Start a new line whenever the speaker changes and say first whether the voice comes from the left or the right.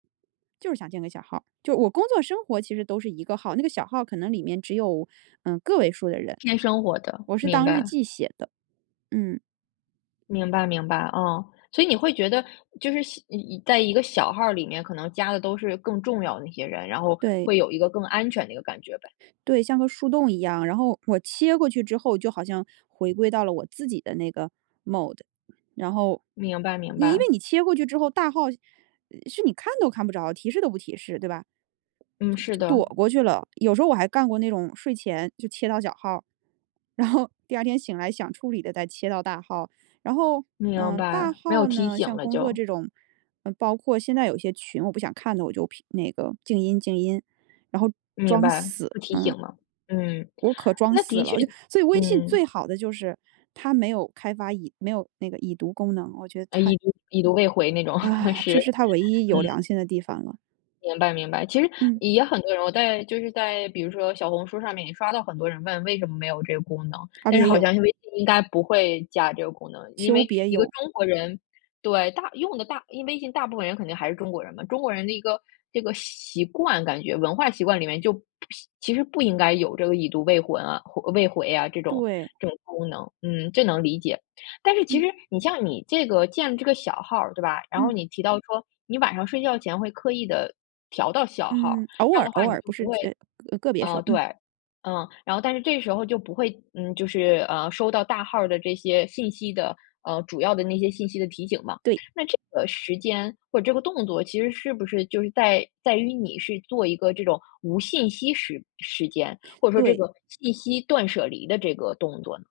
right: 就是想建个小号，就我工作生活其实都是一个号，那个小号可能里面只有，嗯，个位数的人。
left: 偏
right: 就
left: 生活的，
right: 我是
left: 明
right: 当日
left: 白。
right: 记写的。嗯。
left: 明白明白，哦。所以你会觉得就是小在一个小号里面，可能加的都是更重要的一些人，然后
right: 对。
left: 会有一个更安全的一个感觉呗。
right: 对，像个树洞一样，然后我切过去之后，就好像回归到了我自己的那个 Mode。然后
left: 明白明
right: 因为
left: 白。
right: 你切过去之后大号是你看都看不着，提示都不提示，对吧？
left: 嗯，是
right: 就就
left: 的。
right: 躲过去了，有时候我还干过那种睡前就切到小号，然后第二天醒来想处理的再切到大号，然后，
left: 明
right: 呃，大
left: 白，没有
right: 号
left: 提
right: 呢，
left: 醒
right: 像
left: 了
right: 工作
left: 就。
right: 这种，呃，包括现在有些群我不想看的，我就屏那个静音静音，然后
left: 明
right: 装
left: 白，
right: 死，
left: 不提醒
right: 嗯。
left: 了。嗯，
right: 我可装
left: 那
right: 死
left: 的确
right: 了，就所以微信最
left: 嗯。
right: 好的就是，它没有开发已没有那个已读功能，我觉得
left: 诶，
right: 太
left: 已读已读未回那种，
right: 唉，
left: 是。
right: 这是它
left: 嗯。
right: 唯一有良心的地方了。
left: 明白明白，其实
right: 嗯。
left: 也很多人我在就是在比如说小红书上面也刷到很多人问为什么没有这个功能。
right: 啊，
left: 但是
right: 别
left: 好
right: 有。
left: 像是微信应该不会加这个功能，因
right: 求
left: 为
right: 别
left: 一个
right: 有。
left: 中国人对，大用的大因为微信大部分人肯定还是中国人嘛，中国人的一个这个习惯感觉，文化习惯里面就不是其实不应该有这个已读未婚未回啊，这种
right: 对。
left: 这种功能，嗯，这能理解。但是其
right: 嗯。
left: 实你像你这个建这个小号，对吧？然后
right: 嗯。
left: 你提到说你晚上睡觉前会刻意地调到小号，
right: 嗯，偶
left: 这样
right: 尔
left: 的话
right: 偶
left: 你
right: 尔，
left: 就
right: 不
left: 不
right: 是，
left: 会
right: 呃，个别时
left: 嗯，
right: 候。
left: 对，
right: 嗯。
left: 嗯。然后但是这时候就不会，嗯，就是，呃，收到大号的这些信息的，呃，主要的那些信息的提醒嘛。
right: 对。
left: 那这个时间或者这个动作其实是不是就是在在于你是做一个这种无信息时时间，或者说这
right: 对。
left: 个信息断舍离的这个动作呢？